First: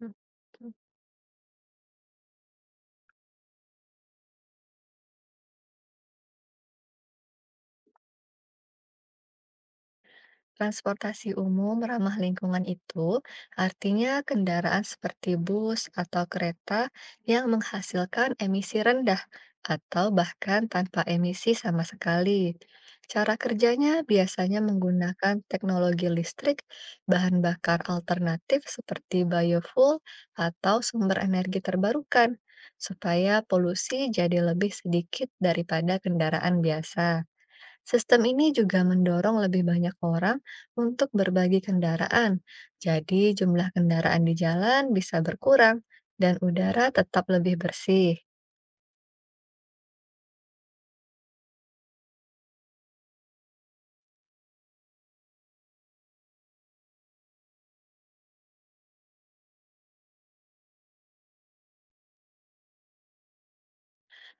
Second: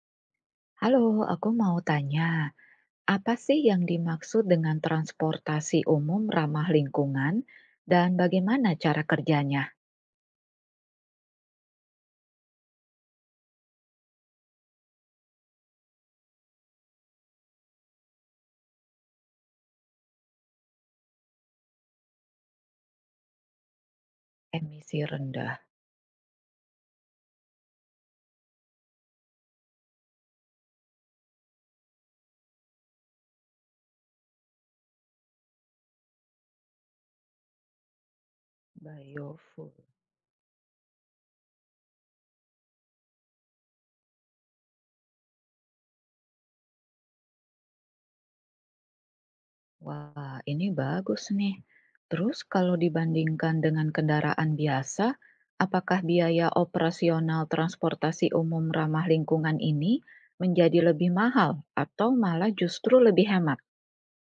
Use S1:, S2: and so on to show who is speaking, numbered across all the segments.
S1: Mhm.
S2: Halo, aku mau tanya, apa sih yang dimaksud dengan transportasi umum ramah lingkungan dan bagaimana cara kerjanya?
S1: Transportasi umum ramah lingkungan itu artinya kendaraan seperti bus atau kereta yang menghasilkan emisi rendah atau bahkan tanpa emisi sama sekali. Cara kerjanya biasanya
S2: Emisi
S1: menggunakan
S2: rendah,
S1: teknologi listrik, bahan bakar alternatif seperti biofuel atau sumber energi terbarukan, supaya polusi jadi lebih sedikit daripada kendaraan biasa. Sistem ini juga mendorong lebih
S2: biofuel.
S1: banyak orang untuk berbagi kendaraan. Jadi, jumlah kendaraan di jalan bisa berkurang dan udara tetap lebih bersih.
S2: Wah, ini bagus nih. Terus kalau dibandingkan dengan kendaraan biasa, apakah biaya operasional transportasi umum ramah lingkungan ini menjadi lebih mahal atau malah justru lebih hemat?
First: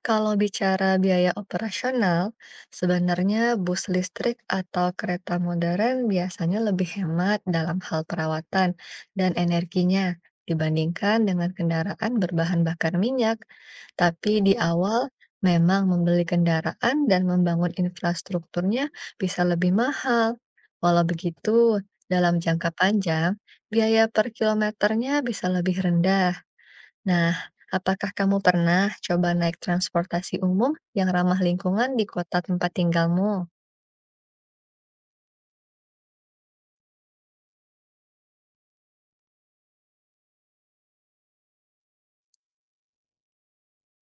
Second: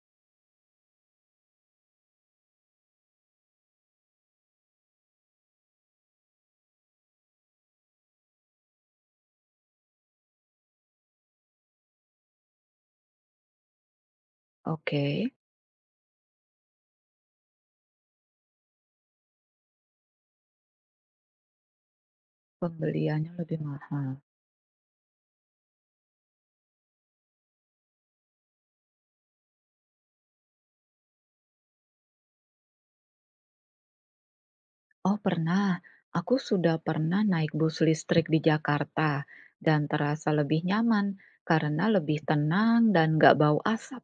S1: Kalau bicara biaya operasional, sebenarnya bus listrik atau kereta modern biasanya lebih hemat dalam hal perawatan dan energinya dibandingkan dengan kendaraan berbahan bakar minyak. Tapi di awal,
S2: Oke,
S1: memang membeli kendaraan dan membangun infrastrukturnya bisa lebih mahal. Walau begitu, dalam jangka
S2: pembeliannya
S1: panjang,
S2: lebih
S1: biaya
S2: mahal.
S1: per kilometernya bisa lebih rendah. Nah, apakah kamu pernah coba naik transportasi umum yang ramah lingkungan di kota tempat tinggalmu?
S2: Oh pernah, aku sudah pernah naik bus listrik di Jakarta dan terasa lebih nyaman karena lebih tenang dan nggak bau asap.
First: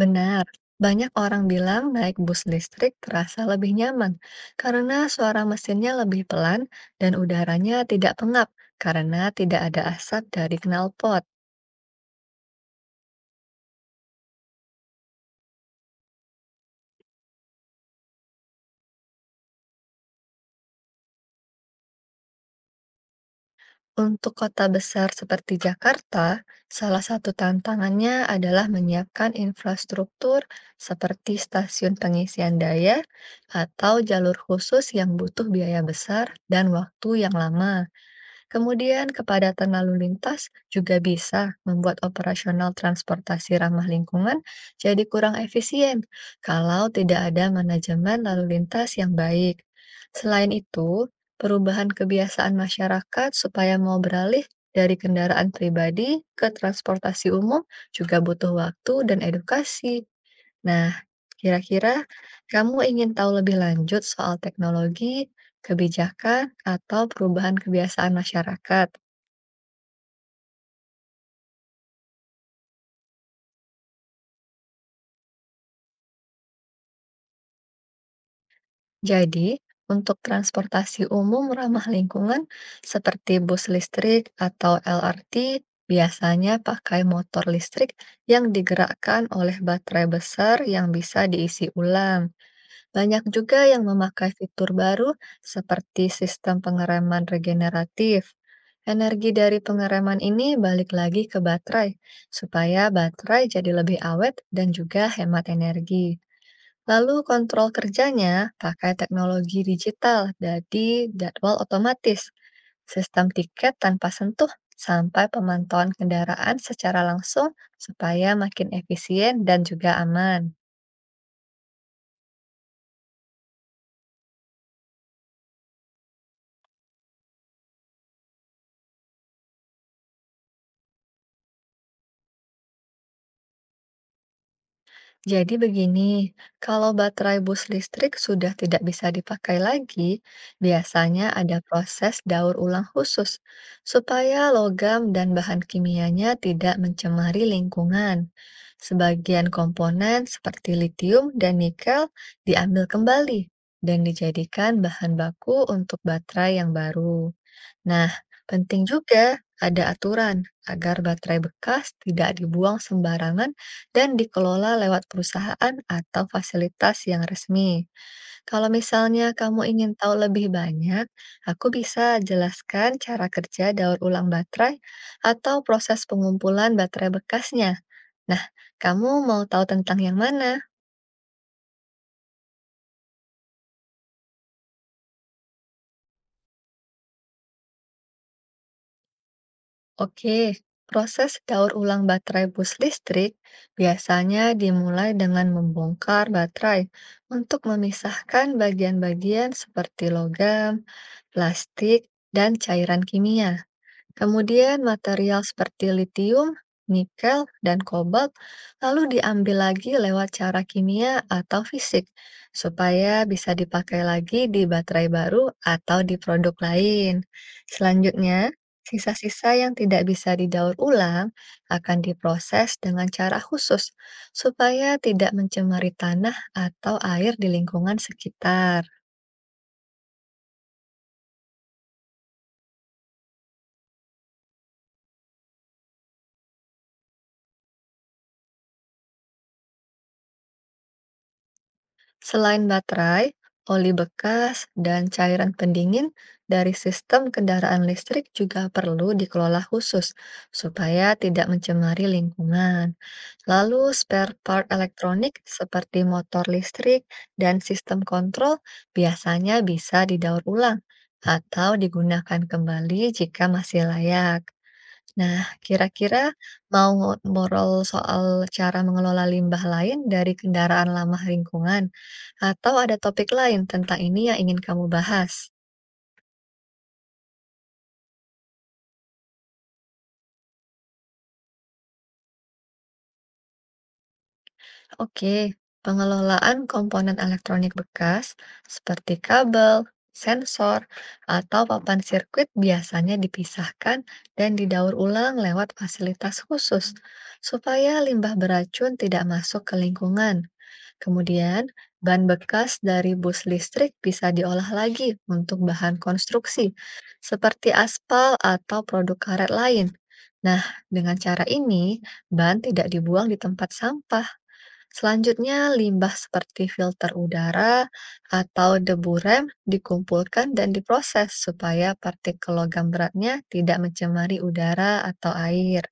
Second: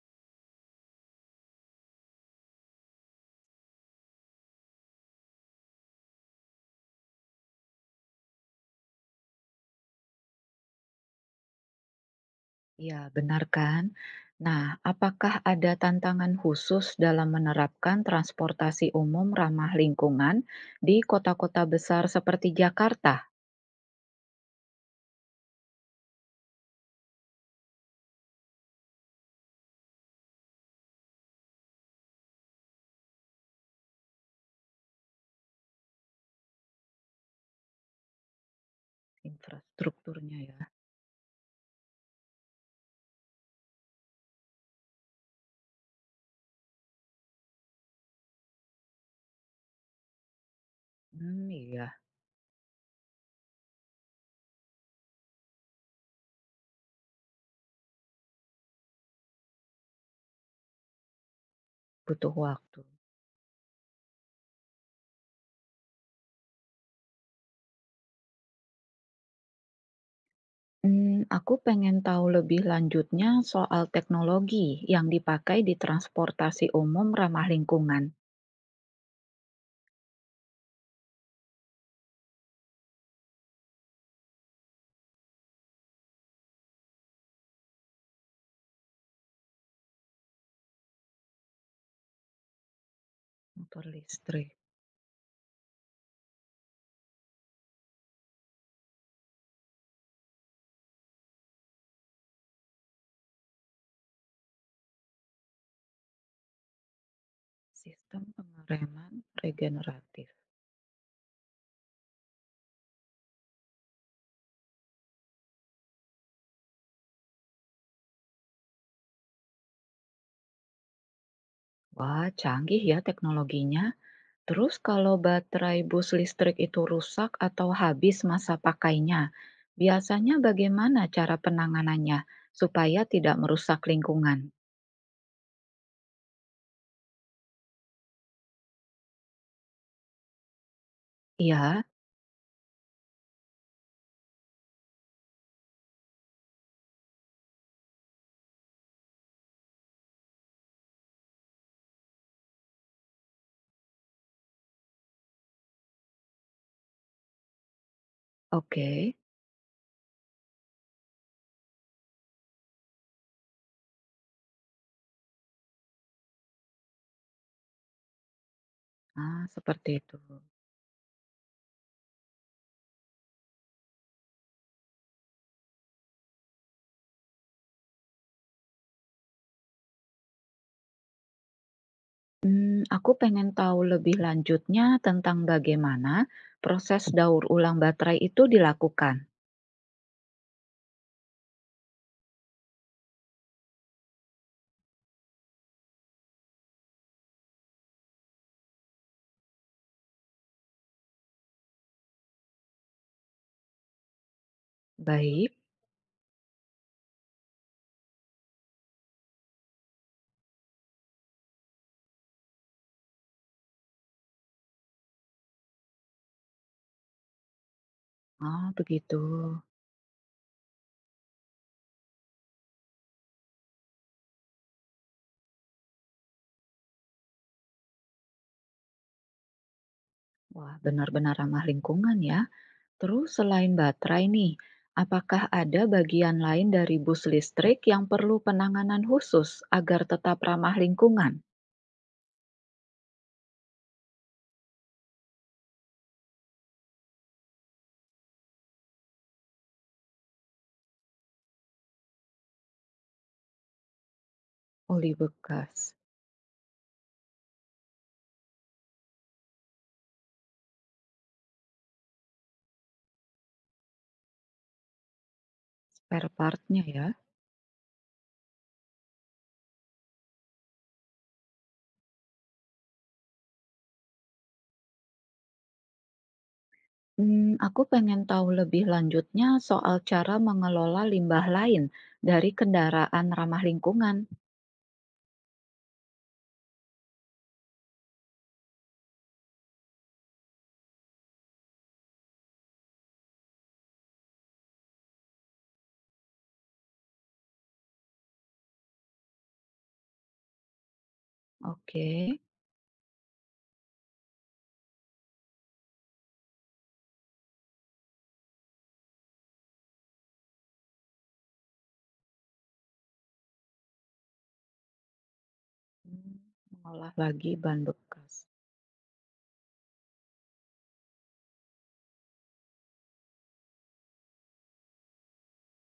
S1: Benar, banyak orang bilang naik bus listrik terasa lebih nyaman karena suara mesinnya lebih pelan dan udaranya tidak pengap karena tidak ada asap dari knalpot.
S2: Ya, benar kan? Nah, apakah ada tantangan khusus dalam menerapkan transportasi umum ramah lingkungan di kota-kota besar seperti Jakarta?
S1: Untuk kota besar seperti Jakarta, salah satu tantangannya adalah menyiapkan infrastruktur seperti stasiun pengisian daya atau jalur khusus yang butuh biaya besar dan waktu yang lama. Kemudian, kepadatan lalu
S2: Infrastrukturnya
S1: lintas
S2: ya.
S1: juga bisa membuat operasional transportasi ramah lingkungan jadi kurang efisien kalau tidak ada manajemen lalu lintas yang baik. Selain itu,
S2: Iya,
S1: perubahan kebiasaan masyarakat supaya mau beralih dari kendaraan pribadi ke transportasi umum juga butuh waktu dan edukasi. Nah, kira-kira
S2: butuh waktu.
S1: kamu ingin tahu lebih lanjut soal teknologi, kebijakan, atau perubahan kebiasaan masyarakat.
S2: Aku pengen tahu lebih lanjutnya soal teknologi yang dipakai di transportasi umum ramah lingkungan.
S1: Jadi, untuk transportasi umum ramah lingkungan seperti bus listrik atau LRT, biasanya pakai motor listrik yang digerakkan oleh baterai besar yang bisa diisi ulang. Banyak juga yang
S2: Motor
S1: memakai
S2: listrik,
S1: fitur baru seperti sistem pengereman regeneratif. Energi dari pengereman ini balik lagi ke baterai, supaya baterai jadi lebih awet dan juga hemat energi. Lalu kontrol
S2: sistem
S1: kerjanya pakai
S2: pengereman
S1: teknologi digital,
S2: regeneratif.
S1: jadi jadwal otomatis, sistem tiket tanpa sentuh, sampai pemantauan kendaraan secara langsung supaya makin efisien dan juga aman.
S2: Wah, canggih ya teknologinya. Terus kalau baterai bus listrik itu rusak atau habis masa pakainya, biasanya bagaimana cara penanganannya supaya tidak merusak lingkungan?
S1: Jadi begini, kalau baterai bus listrik sudah tidak bisa dipakai lagi, biasanya ada
S2: Iya,
S1: proses daur ulang khusus supaya logam dan bahan kimianya tidak mencemari lingkungan. Sebagian komponen seperti litium dan nikel diambil kembali dan dijadikan bahan baku untuk baterai yang baru. Nah, penting
S2: oke.
S1: juga ada aturan agar baterai bekas tidak dibuang sembarangan dan dikelola lewat perusahaan atau fasilitas yang resmi. Kalau misalnya
S2: Ah,
S1: kamu ingin
S2: seperti itu.
S1: tahu lebih banyak, aku bisa jelaskan cara kerja daur ulang baterai atau proses pengumpulan baterai bekasnya. Nah, kamu mau tahu tentang yang mana?
S2: Aku pengen tahu lebih lanjutnya tentang bagaimana proses daur ulang baterai itu dilakukan.
S1: Oke, proses daur ulang baterai bus listrik biasanya dimulai dengan membongkar baterai untuk memisahkan bagian-bagian seperti logam, plastik, dan cairan kimia. Kemudian material
S2: Baik.
S1: seperti litium, nikel, dan kobalt lalu diambil lagi lewat cara kimia atau fisik supaya bisa dipakai lagi di baterai baru atau di produk lain. Selanjutnya,
S2: Oh, begitu.
S1: sisa-sisa yang tidak bisa didaur ulang akan diproses dengan cara khusus supaya tidak mencemari tanah atau air di lingkungan sekitar.
S2: Wah, benar-benar ramah lingkungan ya. Terus selain baterai nih, apakah ada bagian lain dari bus listrik yang perlu penanganan khusus agar tetap ramah lingkungan?
S1: Selain baterai, oli bekas, dan cairan pendingin dari sistem kendaraan listrik juga perlu dikelola khusus supaya tidak mencemari lingkungan. Lalu, spare part
S2: Oli
S1: elektronik
S2: bekas,
S1: seperti motor listrik dan sistem kontrol biasanya bisa didaur ulang atau digunakan kembali jika masih layak. Nah, kira-kira
S2: spare partnya
S1: mau
S2: ya.
S1: ngobrol soal cara mengelola limbah lain dari kendaraan lama lingkungan, atau ada topik lain tentang ini yang ingin kamu bahas?
S2: Aku pengen tahu lebih lanjutnya soal cara mengelola limbah lain dari kendaraan ramah lingkungan.
S1: Oke, pengelolaan komponen elektronik bekas seperti kabel, sensor, atau papan sirkuit biasanya dipisahkan dan didaur ulang lewat fasilitas khusus supaya limbah beracun tidak masuk ke lingkungan. Kemudian,
S2: Oke,
S1: bahan bekas dari bus listrik bisa diolah lagi untuk bahan konstruksi, seperti aspal atau produk karet lain. Nah, dengan cara ini, bahan tidak dibuang di tempat sampah. Selanjutnya, limbah
S2: mmm,
S1: seperti filter
S2: mengolah lagi
S1: udara
S2: ban bekas,
S1: atau debu rem dikumpulkan dan diproses supaya partikel logam beratnya tidak mencemari udara atau air.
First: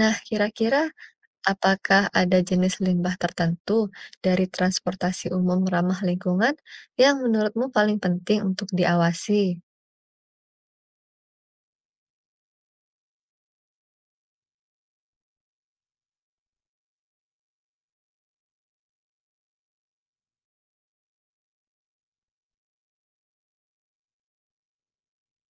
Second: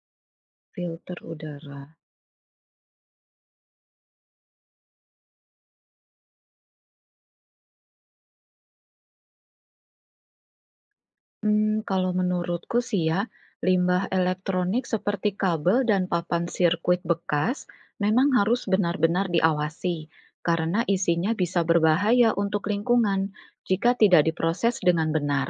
S1: Nah, kira-kira
S2: filter udara.
S1: apakah ada jenis limbah tertentu dari transportasi umum ramah lingkungan yang menurutmu paling penting untuk diawasi?
S2: Kalau menurutku sih ya, limbah elektronik seperti kabel dan papan sirkuit bekas memang harus benar-benar diawasi karena isinya bisa berbahaya untuk lingkungan jika tidak diproses dengan benar.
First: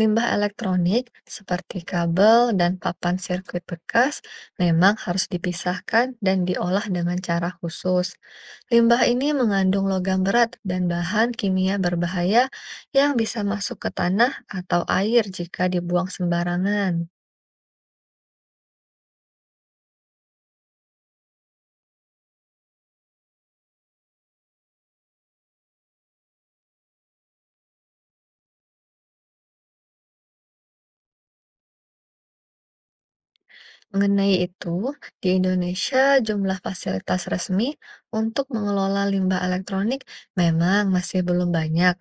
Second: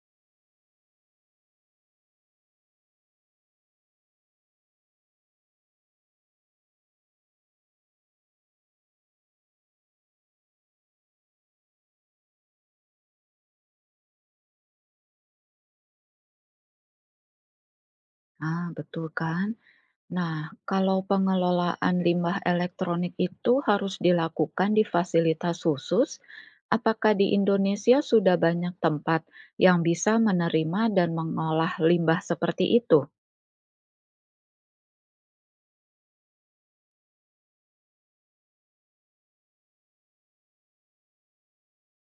S1: Limbah elektronik seperti kabel dan papan sirkuit bekas memang harus dipisahkan dan diolah dengan cara khusus. Limbah ini mengandung logam berat dan bahan kimia berbahaya yang bisa masuk ke tanah atau air jika dibuang sembarangan.
S2: Ah, betul kan? Nah, kalau pengelolaan limbah elektronik itu harus dilakukan di fasilitas khusus, apakah di Indonesia sudah banyak tempat yang bisa menerima dan mengolah limbah seperti itu?
S1: Mengenai itu, di Indonesia jumlah fasilitas resmi untuk mengelola limbah elektronik memang masih belum banyak.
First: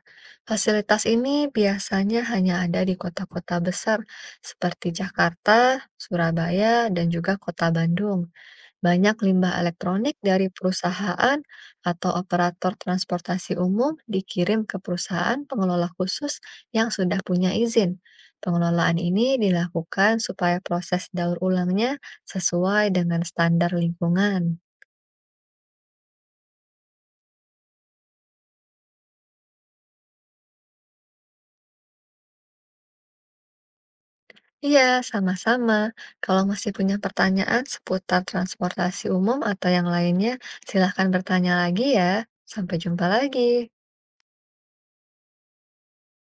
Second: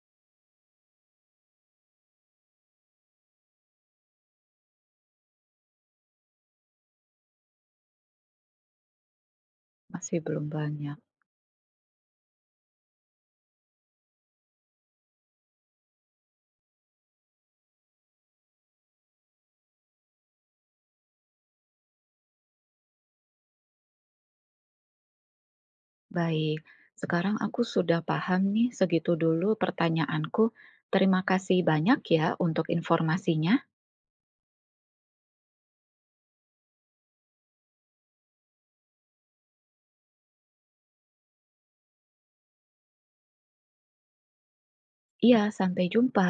S1: Fasilitas ini biasanya hanya ada di kota-kota besar seperti Jakarta, Surabaya, dan juga kota Bandung. Banyak limbah elektronik
S2: Masih belum
S1: dari
S2: banyak.
S1: perusahaan atau operator transportasi umum dikirim ke perusahaan pengelola khusus yang sudah punya izin. Pengelolaan ini dilakukan supaya proses daur ulangnya sesuai dengan standar lingkungan.
S2: Baik, sekarang aku sudah paham nih, segitu dulu pertanyaanku. Terima kasih banyak ya untuk informasinya.
S1: Iya, sama-sama. Kalau masih punya pertanyaan seputar transportasi umum atau yang lainnya, silahkan bertanya lagi ya. Sampai jumpa lagi.
S2: Iya, sampai jumpa.